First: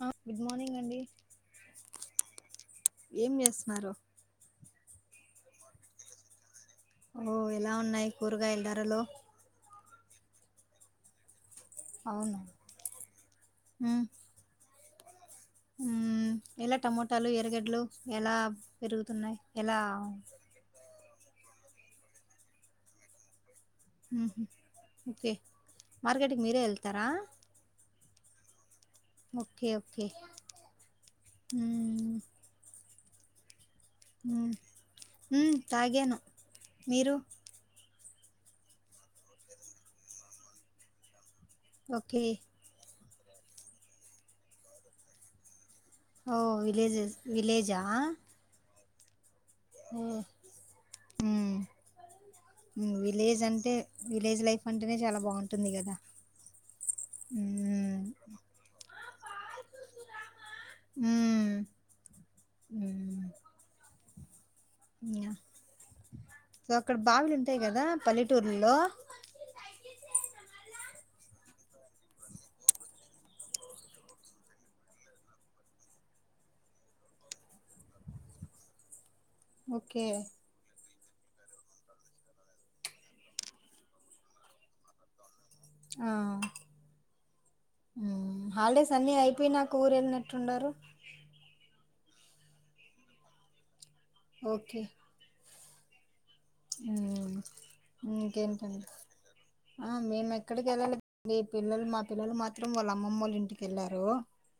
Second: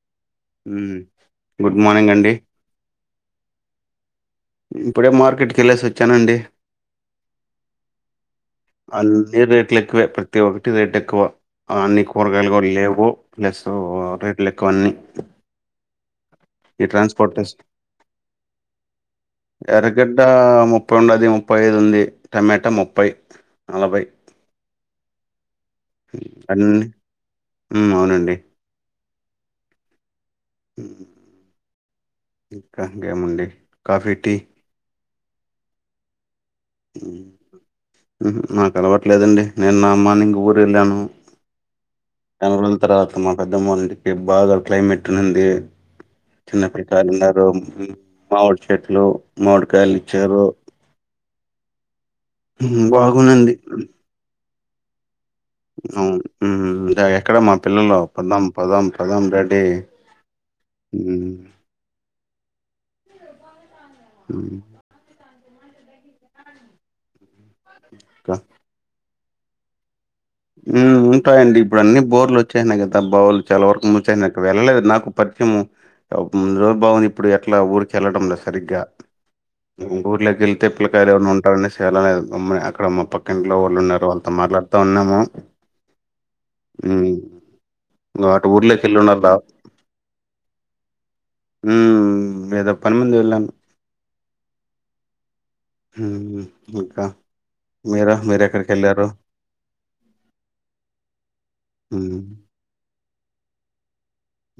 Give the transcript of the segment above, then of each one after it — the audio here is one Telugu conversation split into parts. అ ఉమ్ గుడ్ మార్నింగ్ అండి ఏం చేస్తున్నారు ఇప్పుడే మార్కెట్కి వెళ్ళేసి వచ్చానండి ఓ ఎలా ఉన్నాయి కూరగాయల ధరలు ఎక్కువే ప్రతి ఒక్కటి రేట్ ఎక్కువ అన్నీ అవును కూరగాయలు కూడా లేవు ప్లస్ ఉమ్ రేట్లు ఎక్కువన్నీ ఎలా టమోటాలు ట్రాన్స్‌పోర్టేషన్ ఎరగడ్లు ఎలా పెరుగు ఎర్రగడ్డ ముప్పై ఉండది ముప్పై ఐదు ఉంది టమాటా ముప్పై ఓకే మార్కెట్కి మీరే అన్నీ వెళ్తారా హ్మ్. అవునండి. ఓకే ఓకే దానికి ఏముందండి కాఫీ టీ ఉమ్ ఉమ్ తాగేను మీరు నాకు అలవట్లేదండి నిన్న మార్నింగ్ ఊరు వెళ్ళాను ఓకే నెలరోజుల తర్వాత మా పెద్దమ్మ వాళ్ళింటికి బాగా క్లైమేట్ ఉండింది ఓ చిన్నపిల్లలు విలేజెస్ ఉన్నారు విలేజా మామిడి చెట్లు మామిడికాయలు ఓ ఇచ్చారూ ఉమ్ విలేజ్ బాగుందండి అంటే విలేజ్ లైఫ్ అంటేనే చాలా బాగుంటంది అవును ఎక్కడ మా పిల్లలు ఉమ్ పోదాం పోదాం పోదాం డాడీ డి హ్మ్. హ్మ్. హు సో అక్కడ బావులు ఉంటాయి కదా ఇంకా పల్లెటూర్లలో హ్మ్ ఉంటాయిడి ఇప్పుడు అన్ని బోర్లు వచ్చాయనాయి కదా బావులు చాలా వరకు మూసినాయి వెళ్ళలేదు నాకు ప కొంచెం ముందులో భావన ఇప్పుడు ఎట్లా ఊరికి వెళ్లడం లేదు సరిగ్గా ఉ ఓకే. ఊర్లకెళ్తే పిల్లకాయలు ఎవరైనా ఉంటారనేసి వెళ్లలేదు అక్కడ మా పక్కింట్లో వాళ్లు ఉన్నారు వాళ్లతో మాట్లాడుతున్నాము ఆ అటు ఊర్లోకి హాలిడేస్ వెళ్ళి అన్ని ఉండాల అయిపోయినాక ఊరు వెళ్ళినట్టున్నారు హ్మ్ ఏదో పని మీద వెళ్ళను ఓకే ఇంకా హ్మ్. మీరా మీరెఎక్కడికి ఇంకేంటండి? వెళ్ళారు ఆ మేము ఎక్కడికి వెళ్ళాలే మీ పిల్లలు మా హ్మ్. పిల్లలు మాత్రం వాళ్ళ అమ్మమ్మళ్ళ ఇంటికి ఎళ్ళారు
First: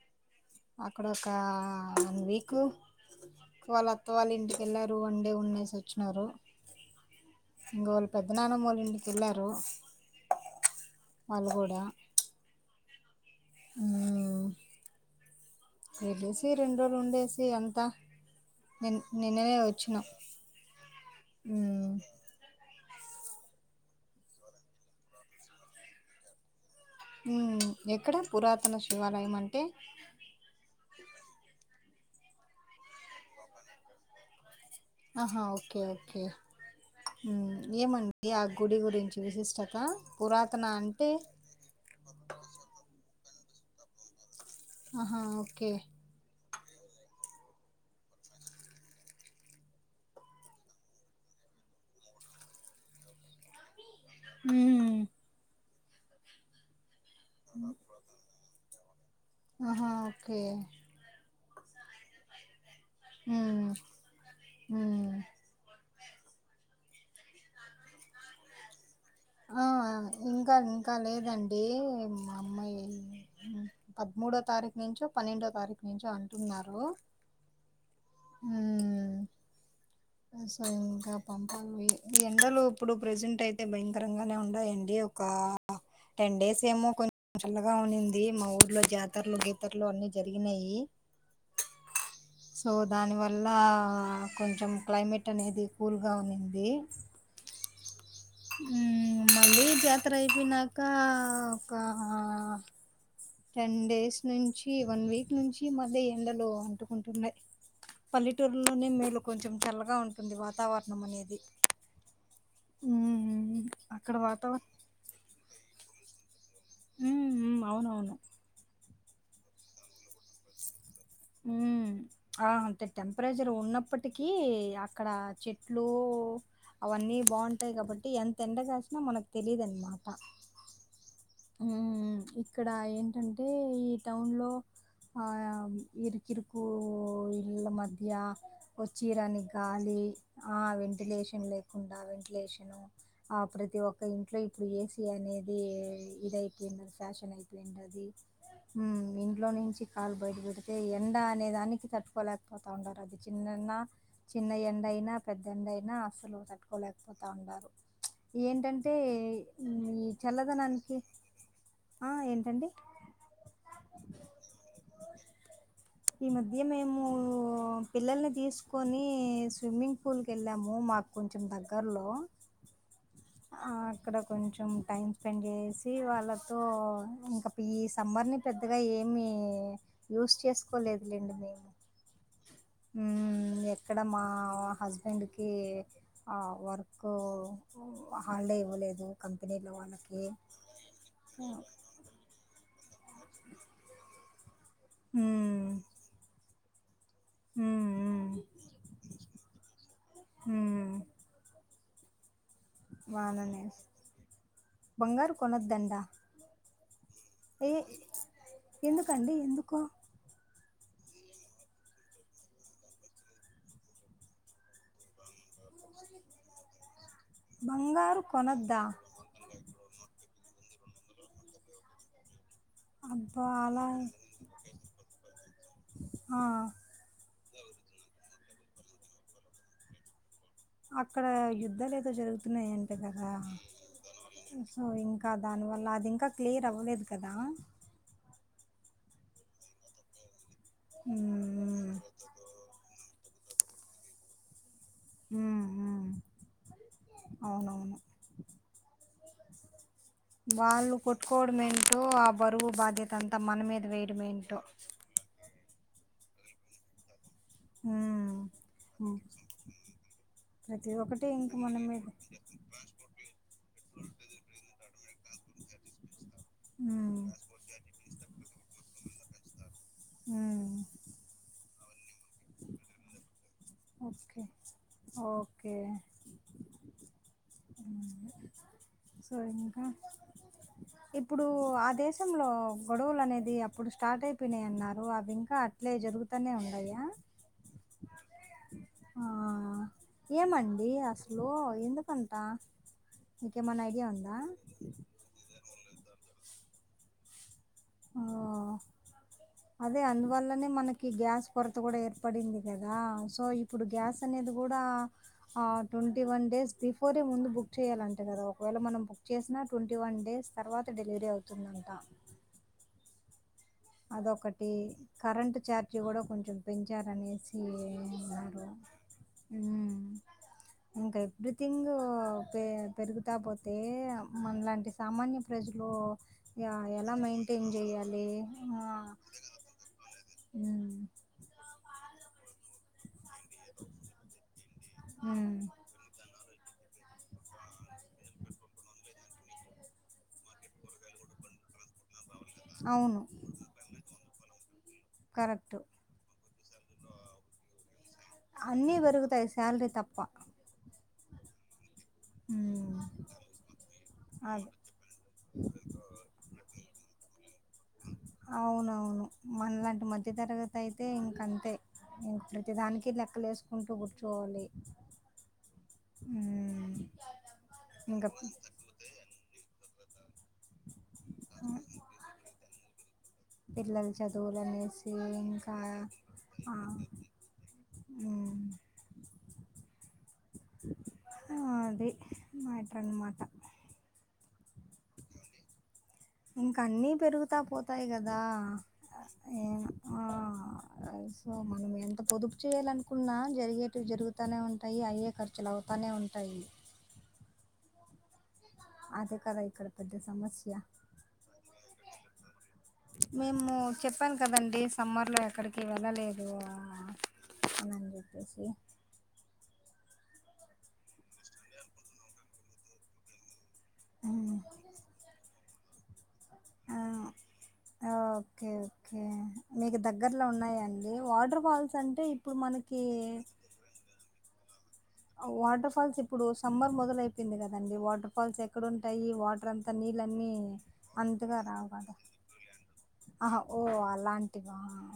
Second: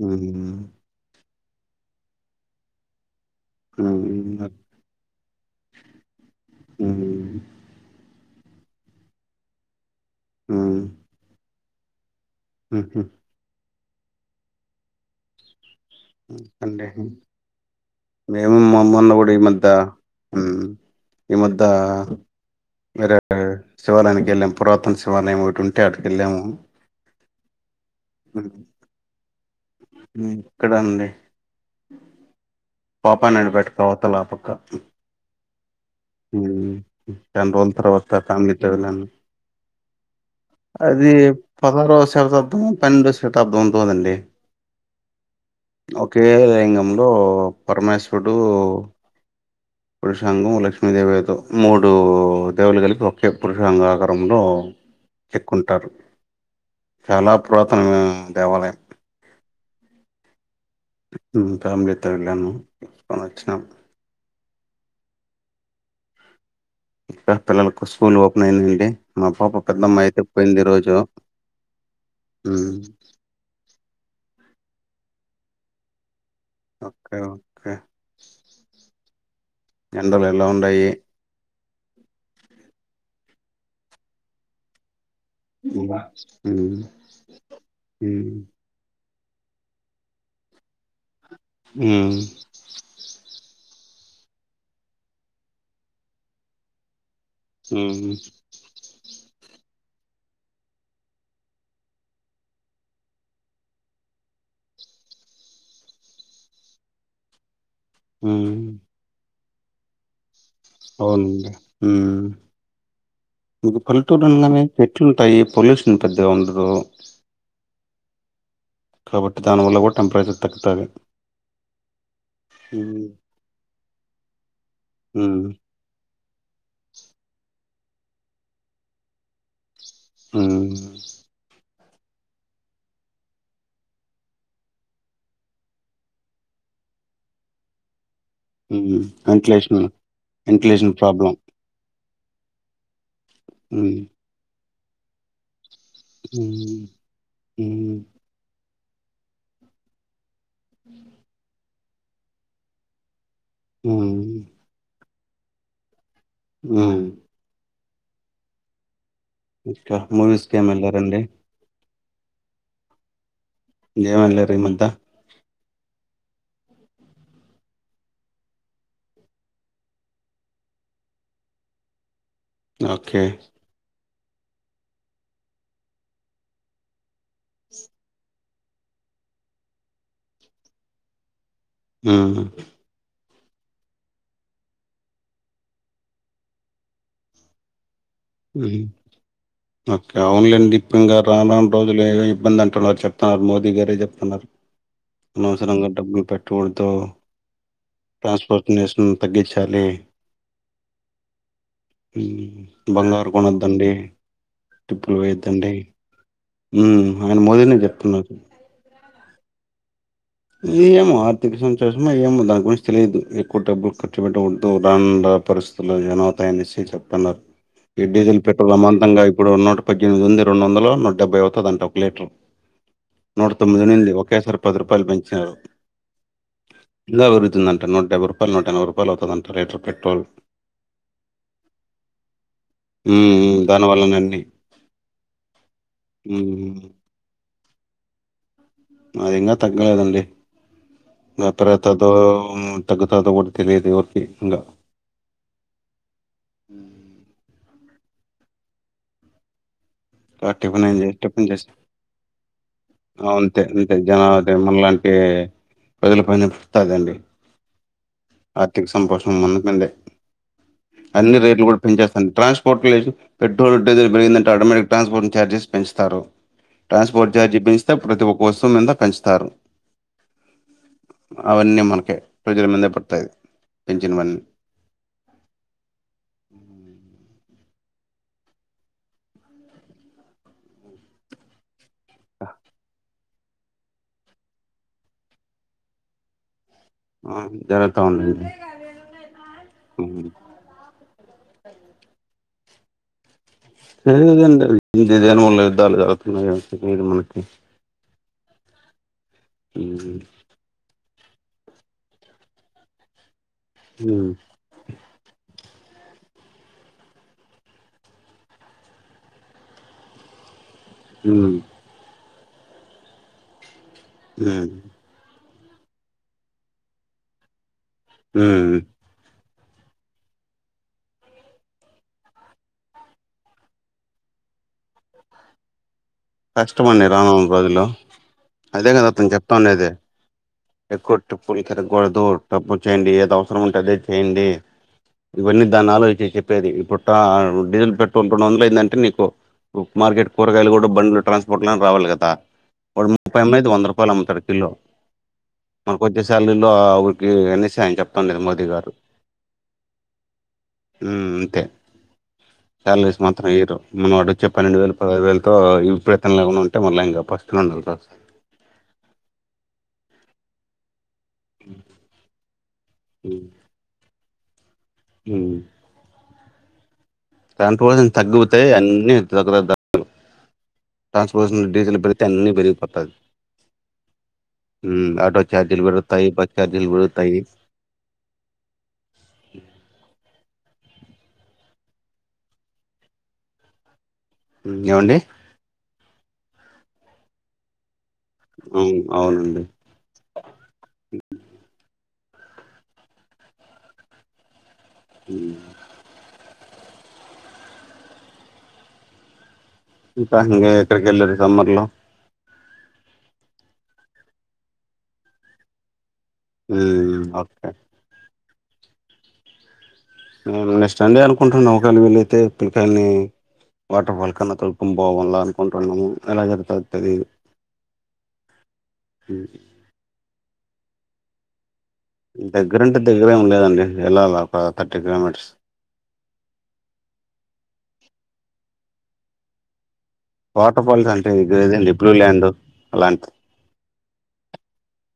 హ్మ్. అక్కడోకా వన్ వీక్ వాళ్ళ అత్త వాళ్ళు హ్మ్. ఇంటికెళ్ళారు వన్ డే ఉండేసి వచ్చినారు హ్మ్. ఇంకో వాళ్ళు పెద్ద నానమ్మవోల్ల ఇంటికి వెళ్ళారు హ్మ్. వాళ్ళు కూడా హుహు వెళ్లేసి ఇ అండి రెండ్రోలుండేసి అంతా మేము మా నిన్ అమ్మోళ్ళు కూడా ఈ నిన్ననే మద్ద వచ్చినాం ఈ మద్ద మ్మ్ వేరే శివాలయానికి వెళ్ళాము పురాతన శివాలయం ఒకటి ఉంటే అటికి వెళ్ళాము హ్మ్ ఎక్కడ పురాతన శివాలయం అంటే పాపా నాయుడుపేట అవతలపక్క ఆహా ఓకే ఓకే చానా రోజుల తర్వాత ఏమండి ఆ ఫ్యామిలీతో గుడి వెళ్ళాను. గురించి విశిష్టత పురాతన అది అంటే పదహారోవ శతాబ్దం పన్నెండు శతాబ్దం ఉందోదండి ఆహా ఓకే ఒకే లింగంలో పరమేశ్వరుడు పురుషాంగం లక్ష్మీదేవితో మూడు దేవుళ్ళు కలిపి ఒకే పురుషాంగాం రూపంలో ఉమ్, చెక్కుంటారు చాలా పురాతనమైన దేవాలయం ఆహా ఓకే ఫ్యామిలీతో వెళ్ళాను వచ్చినాం ఉమ్ ఇక్కకా పిల్లలకు స్కూల్ ఓపెన్ అయిందండి మా పాప ఆ పెద్దమ్మాయి అయితే ఇంకా పోయింది ఈ ఇంకా రోజు లేదండి మా ఉమ్ అమ్మాయి అది మూడో తారీఖు నుంచో పన్నెండో తారీఖు నుంచో అంట ఓకే ఓకే మ్మ్ ఎండల్ ఎలా సో ఉండయి ఇంకా ఎండలు ఇప్పుడు ప్రజెంట్ అయితే భయంకరంగానే ఉండయిఎన్డిఏ ఒక ఉమ్ టెన్ డేస్ ఏమో కొన్ని చల్లగా ఉనింది ఉమ్ మా ఊర్లో జా జతర్లు గీతర్లు అన్నిీ జరిగినాయి ఆ దానివల్ల కొంచెం క్లైమేట్ అనేది కూల్గా ఉన్నింది ఆ మ్మ్, మళ్ళీ జాతర అయిపోయినాక ఒక టెన్ డేస్ నుంచి వన్ వీక్ నుంచి మళ్ళీ ఎండలు అంటుకుంటున్నాయి ఉమ్, పల్లెటూరులోనే మేలు కొంచెం చల్లగా ఉంటుంది వా అవునుండి హ్మ్ హ్మ్. మీకు అక్కడ పల్లెటూరానగానే వాతావరణం చెట్లుంటాయి పొల్యూషన్ పెద్దగా ఉండదు హహ్మ్ అవునవును కాబట్టి దానివల్ల కూడా టెంపరేచర్ తగ్గతది ఉ ఆ అంటే టెంప్రారిజర్ ఉన్నప్పటికీ అక్కడ చెట్లు అవన్నీ బొం అయి కాబట్టి ఎంత ఎండ కాసినా మనకు తెలీయదున్నమాట ఆ హ్మ్ ఇక్కడ ఏంటంటే ఈ టౌన్లో ఆయ ఇరుకిరుకు ఇళ్ల మధ్య ఉమ్ వచ్చి రాని వెంటిలేషన్ గాలి ఆ వెంటిలేషన్ లేకుండా వెంటిలేషను ఆ ప్రతి ఉమ్ ఒక్కఇంట్లో ఇప్పుడు ఏసి అనేది ఇదియిపోయింది ఉమ్ ఫ్యాషన్ అయిపోయింది ఉమ్ అది ఇంట్లో నుంచి కాలు బయటప అతే ఎండ అనే దానికి తట్టుకోలేకపోతానారు అది చిన్నన్న ఉమ్ చిన్న ఎండ అయినా పెద్దండ అయినా అసలు ఉమ్ తట్టుకోలేకపోతా ఉన్నారు ఏంటంటే హ్మ్. ఈ ఇంకా మూవీస్కి ఏం చల్లదనానికి వెళ్లారండి ఆ ఏంటండి ఎంవీల్లారిమ్ందా [inaudible] ఈ మధ్య మేము పిల్లల్ని తీసుకొని స్విమ్మింగ్ పూల్కి వెళ్ళాము మాకు కొంచెం దగ్గరలో ఓకే ఇక్కడ కొంచెం టైమ్ స్పెండ్ చేసి వాళ్ళతో ఇంకా ఈ సమ్మర్ ని పెద్దగా ఏ ఏమి యూస్ చేసుకోలేదులేండి మేము ఆ హ్మ్. ఎక్కడ మా హస్బెండ్కిఆ వర్క్లో ఓకే ఆన్లైన్లే ఇప్పఇంగా హ్మ్. రాంరాన్ రోజులుో ఇబ్బంది అంటున్నారు చెప్ప ఆ మోదీ గారే చెప్తున్నారు హ్మ్. అనవసరంగా డబ్బులు పెట్టవద్దు హ్మ్. ట్రాన్స్పోర్ట్ నేషను తగ్గించాలి హ్మ్. హ్మ్ బంగారు బాననే కొనద్దండి ట్రిప్పులు బంగారు వయద్దండి కొనొద్దంట. హ్మ్ ఆయన మోదీనే చెప్తున్నారు అండి ఎందుకు ఏమో ఆర్థిక సెన్సేషన్ ఏమో దాని గురించి తెలియదు ఎక్కువ డబ్బులు ఖర్చు పెట్టకడదు రాం పరిస్థితుల్లో జనవుతాయనిసి చెప్తున్నారు ఈ బంగారు డీజిల్ పెట్రోల్ కొనొద్దా? అమామంతంగా ఇప్పుడున్నూట పద్దెనిమిది వంది రెండు వందలు నూట డెబ్బై అవుతుంది అంటే ఒక లీటర్ అబ్బా! నూట తొమ్మిది అలా నిండి ఒకేసారి పది రూపాయలు పెంచి నారు ఆ! ఇగ పెరుగుతుందంట నూటటేవ్ పెట్రోల్ నూట ఎన్బాయ్ రూపాయలు అవుతుందంటాేర్ పెటోల్ అక్కడ యుద్ధాలు ఏదో జరుగుతున్నాయంటే ఉమ్ కదా ఉమ్, దాని వల్లనే అన్ని సో ఇంకా దానివల్ల అది ఇంకా క్లియర్ ఉమ్ అవ్వలేదు కదా అయినా తగ్గలేదండి హ్మ్. [unintelligible] హ్మ్. తగ్గు తర్త కూడా తెలియదు ఎవర్కి ఇంకా హ్మ్ హ్మ్ అవునవును ఆ టిఫిన్ ఏం వాళ్ళు చేసి టిఫిన్ కొట్టుకోవడం చేసి ఏంటో ఆ బరువు బాధ్యత అంతా మన మీద వేయడమేంటో ఏ ప్రజలు పనితాదండి ఉమ్ ఆర్థిక ఉమ్. సంతోషణం మన్నండే ప్రతి ఒక్కటి అన్ని ఇంక రేట్లు మన కూడా మీద పెంచేస్తున్నారు ట్రాన్స్పోర్ట్ లేదు పెట్రోల్ డీజిల్ పెరిగిందంటే ఆటోమేటిక్ ట్రాన్స్పోర్ట్. గార్జెస్ పెంచుతారు ఉమ్ ట్రాన్స్పోర్ట్ ఛార్జి పెంచితే ప్రతి ఒక్క వస్తుం మీద పెంచుతారు. ఉమ్ అవన్నీ మనకే రోజుల మందే పడతాది పెంచినవన్నీ. Okay okay. సోర ఇంకా ఇప్పుడు అదే. దేశంలో గొడవలు అనేది అప్పుడు స్టార్ట్ అయిపోయినాయియన్నారు అవి ఇంకా అట్లే జరుగుతూనే ఉంది. ఆహ్ జరుగుత ఉందాండి. ఆహ్ ఏమండి అసలు ఎందుకంతా. లేదండి ఇదే మల యుద్ధాలు జరుగుతున్నాయేమో ఇది మనకి. ఆ అదే ఉమ్, అందువల్లనే మనకి గ్యాస్ కొరత కూడా ఏర్పడింది కదా సో. ఇప్పుడు గ్యాస్ ఉమ్, అనేది కూడా. ఆహ్ ట్వంటీ వన్ డేస్ బిఫోరే ముందు బుక్ చేయాలంటే కదా ఒకవేళ మనం బుక్ చేసినా ట్వంటీ వన్ డేస్. తర్వాతే డెలివరీ ఉమ్. అవుతుందంటా. హ్మ్ అదొకటి కరెంటు ఛార్జ్ కూడా కొంచెం పెంచారనేసి. అన్నారు ఉమ్. ఉమ్. ఇంకా ఎవ్రీథింగ్ పె పెరుగుతా పోతే మనలాంటి సామాన్య ప్రజలు. యా కష్టమండి ఎలా రానున్న మెయింటైన్ రోజుల్లో చేయ్యాలి. అదే కదా అతను చెప్తానేది ఉమ్ ఎక్కువ టప్పులు తిరగకూడదు తప్పులు చేయండి ఏదవ. ఉంటే అదే చేయండి ఉమ్ ఇవన్నీ దాన్ని ఆలోచి చెసే. పేది ఇప్పుడు ట డీజిల్ పెట్రోల్ [unintelligible] ఏంటంటే నీకు మార్కెట్ కూరగాయలు కూడా బండ్లు. ట్రాన్స్పోర్ట్ లా రావాలి కదా. వాడు అవును ముప్పై అమ్మెది వంద రూపాయలు అమ్ముతాడు కిలో కరెక్ట్ మనకోచ్చే శాలరీలో. ఆహ్ ఉరికే ఎన్నిసార్లు చెప్పు. అన్నీ పెరుగుతాయి శాలరీ తప్ప. ఉమ్ అంతే. ఉమ్ సాలరీస్ మాత్రం ఇయ్యరు మనం వాడు ఇచ్చే అది పన్నెండు వేలు పదహదు వేలతో ఇప్ ఏమన్నా ఉంటే మళ్ళీ ఇంకా పస్తులు ఉండాలి. మధ్య తరగతి అయితే ఇంక అంతే ఇంకా ప్రతిదానికి లెక్కలు వేసుకుంటూ కూర్చోవాలి. ఉమ్. ఉమ్. కంట్రోల్ ఇంకా తగ్గుతాయి అన్ని తక్కువై. ట్రాన్స్పోర్టేషన్ డీజల్ పెడితే ఎన్ని పెరిగిపోతది. పిల్లల చదువులనేసి ఉమ్ ఆటో ఇంకా ఛార్జీలు పెరుగుతాయి బస్ ఛార్జీలు ఆహ్. పెరుగుతాయి ఉమ్. ఆహ్ అది మాట అన్నమాట. ఏమండి. ఇంకా అన్నీ పెరుగుతా పోత్. వస్తాయి కదా అవును అవునండి ఆహ్ ఉమ్ సో మనం. ఆహ్ పొదుపు చేయాలనుకున్నా జరిగేటివి జరుగుతానే ఉంటాయి అయ్యే ఉమ్, ఖర్చులు అవుతానే ఉంటాయి. అది కరెక్ట్. ఇంకా ఇకా ఎక్కడికి వెళ్ళారు సమ్మర్ లో. మేము చెప్పాను కదండి సమ్మర్లో ఎక్కడికి వెళ్ళలేదు. ఆహ్ ఓకే. హే సి. నేను నెక్స్ట్ సండే అనుకుంటున్నా ఒకవేళ వీళైతే పిల్లలని వాటర్ ఫాల్ కన్నా ఉమ్. తొడుకుని పోవాల అనుకుంటున్నాము ఎలా ఆ, జరుగుతుంది. ఓకే ఓకే మీకు దగ్గరలో ఉన్నాయండి వాటర్ ఫాల్స్? అంటే ఇప్పుడు దగ్గరంటే మనకి దగ్గరేం లేదండి వెళ్ళాల ప వాటర్ ఫాల్స్ ఇప్పుడు సమ్మర్ మొదల అయిపోయింది కదండి వాటర్ ఫాల్స్ ఎక్కడంటాయి వాటర్ అంత వాటర్ ఫాల్స్ అంటే ఇర ఏదం డిబ్లూ ల్యాండ్ అలాంటి ఆహ ఓ అలాంటివ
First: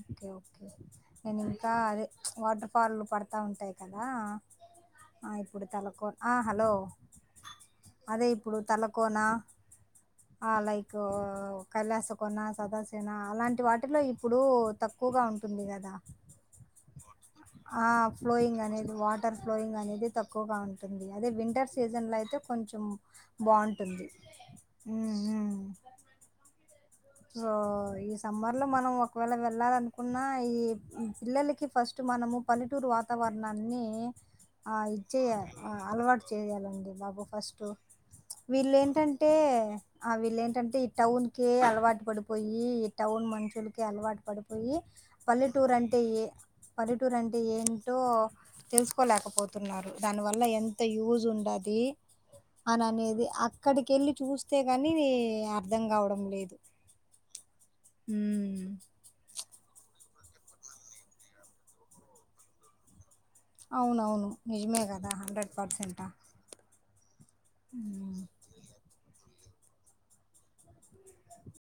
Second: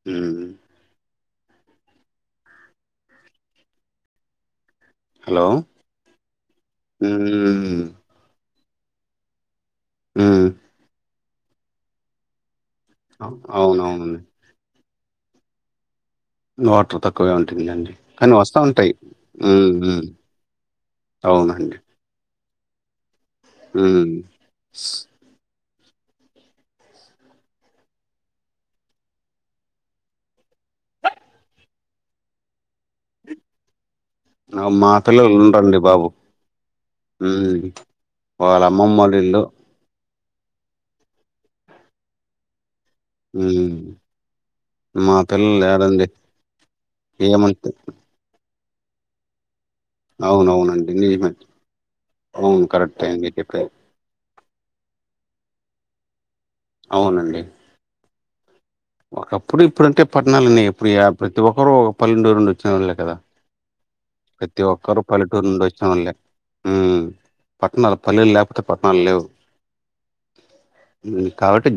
ఓకే ఉమ్ ఓకే నేను ఇంకా అదే వాటర్ఫాల్లు పడతూ ఉంటాయి కదా ఆ హలో ఇప్పుడు తలకో హలో ఉమ్ అదే ఇప్పుడు తలకోనా ఉమ్ ఆ లైక్ కళ్యాస కొన్నాస్ సదాసేన అవ్ అలాంటి వాటిలో అవునవునండి ఇప్పుడు తక్కువగా ఉంటుంది కదా. వాటర్ తక్కువే ఉంటుందిండి కానీ వస్తా ఉంటాయి. మ్ నేది తక్కువగా ఉంటుంది అదే వింటర్ సీజన్ లో అయితే కొంచెం బావుంటుంది హ్మ్. ఉ ఉ సో ఈ సమ్మర్ లో మనం ఒకవేళ వెళ్ళాలనుకున్నా ఈ పిల్లలకి ఫస్ట్ మనము పల్లెటూరు వాతావరణాన్ని ఆ మా పిల్లలు ఇచ్చేయాలి అ ఉండరండి బాబు. అలవాటు చేయ్యాలండి బాబు హ్మ్. ఫస్టు వాళ్ళ వీళ్ళ అమ్మమ్మోళ్ళ ఏంటంటే ఇల్లు. ఆ వీళ్ళ ఏంటంటే ఈ టౌన్ కి అలవాటు పడిపోయి టౌన్ హ్మ్. మనుషులకి అలవాటు పడిపోయి మా పిల్లలు పల్లెటూరు అంటే ఏడండి ఏ పల్లెటూరు అంటే ఏమంటే ఏంటో ఓ తెలుసుకోలేకపో తున్నారు దాని వల్ల ఎంత అవునవునండి. యూజ్ నిజమే. ఉండాది అవును కరెక్టే అననేది మీరు చెప్పేది. అక్కడికి వెళ్ళి చూ స్తే కాని అర్థం కావడం లేదు. అవునండి హ ఒకప్పుడు ఇప్పుడుంటే పట్టనాలన్న ఇప్పుడు ప్రతి ఒక్కరు ఒక పల్లెటూర్ నుండి వచ్చిన వాళ్ళు కదా అవునవును ప్రతి నిజమే ఒక్కరు కదా పల్లెటూరు హండ్రెడ్ నుండి పర్సెంటా వచ్చినోళ్లే పట్టణాలు ఉమ్. పల్లెలు లేకపోతే పట్టణాలు లేవు కాబట్టి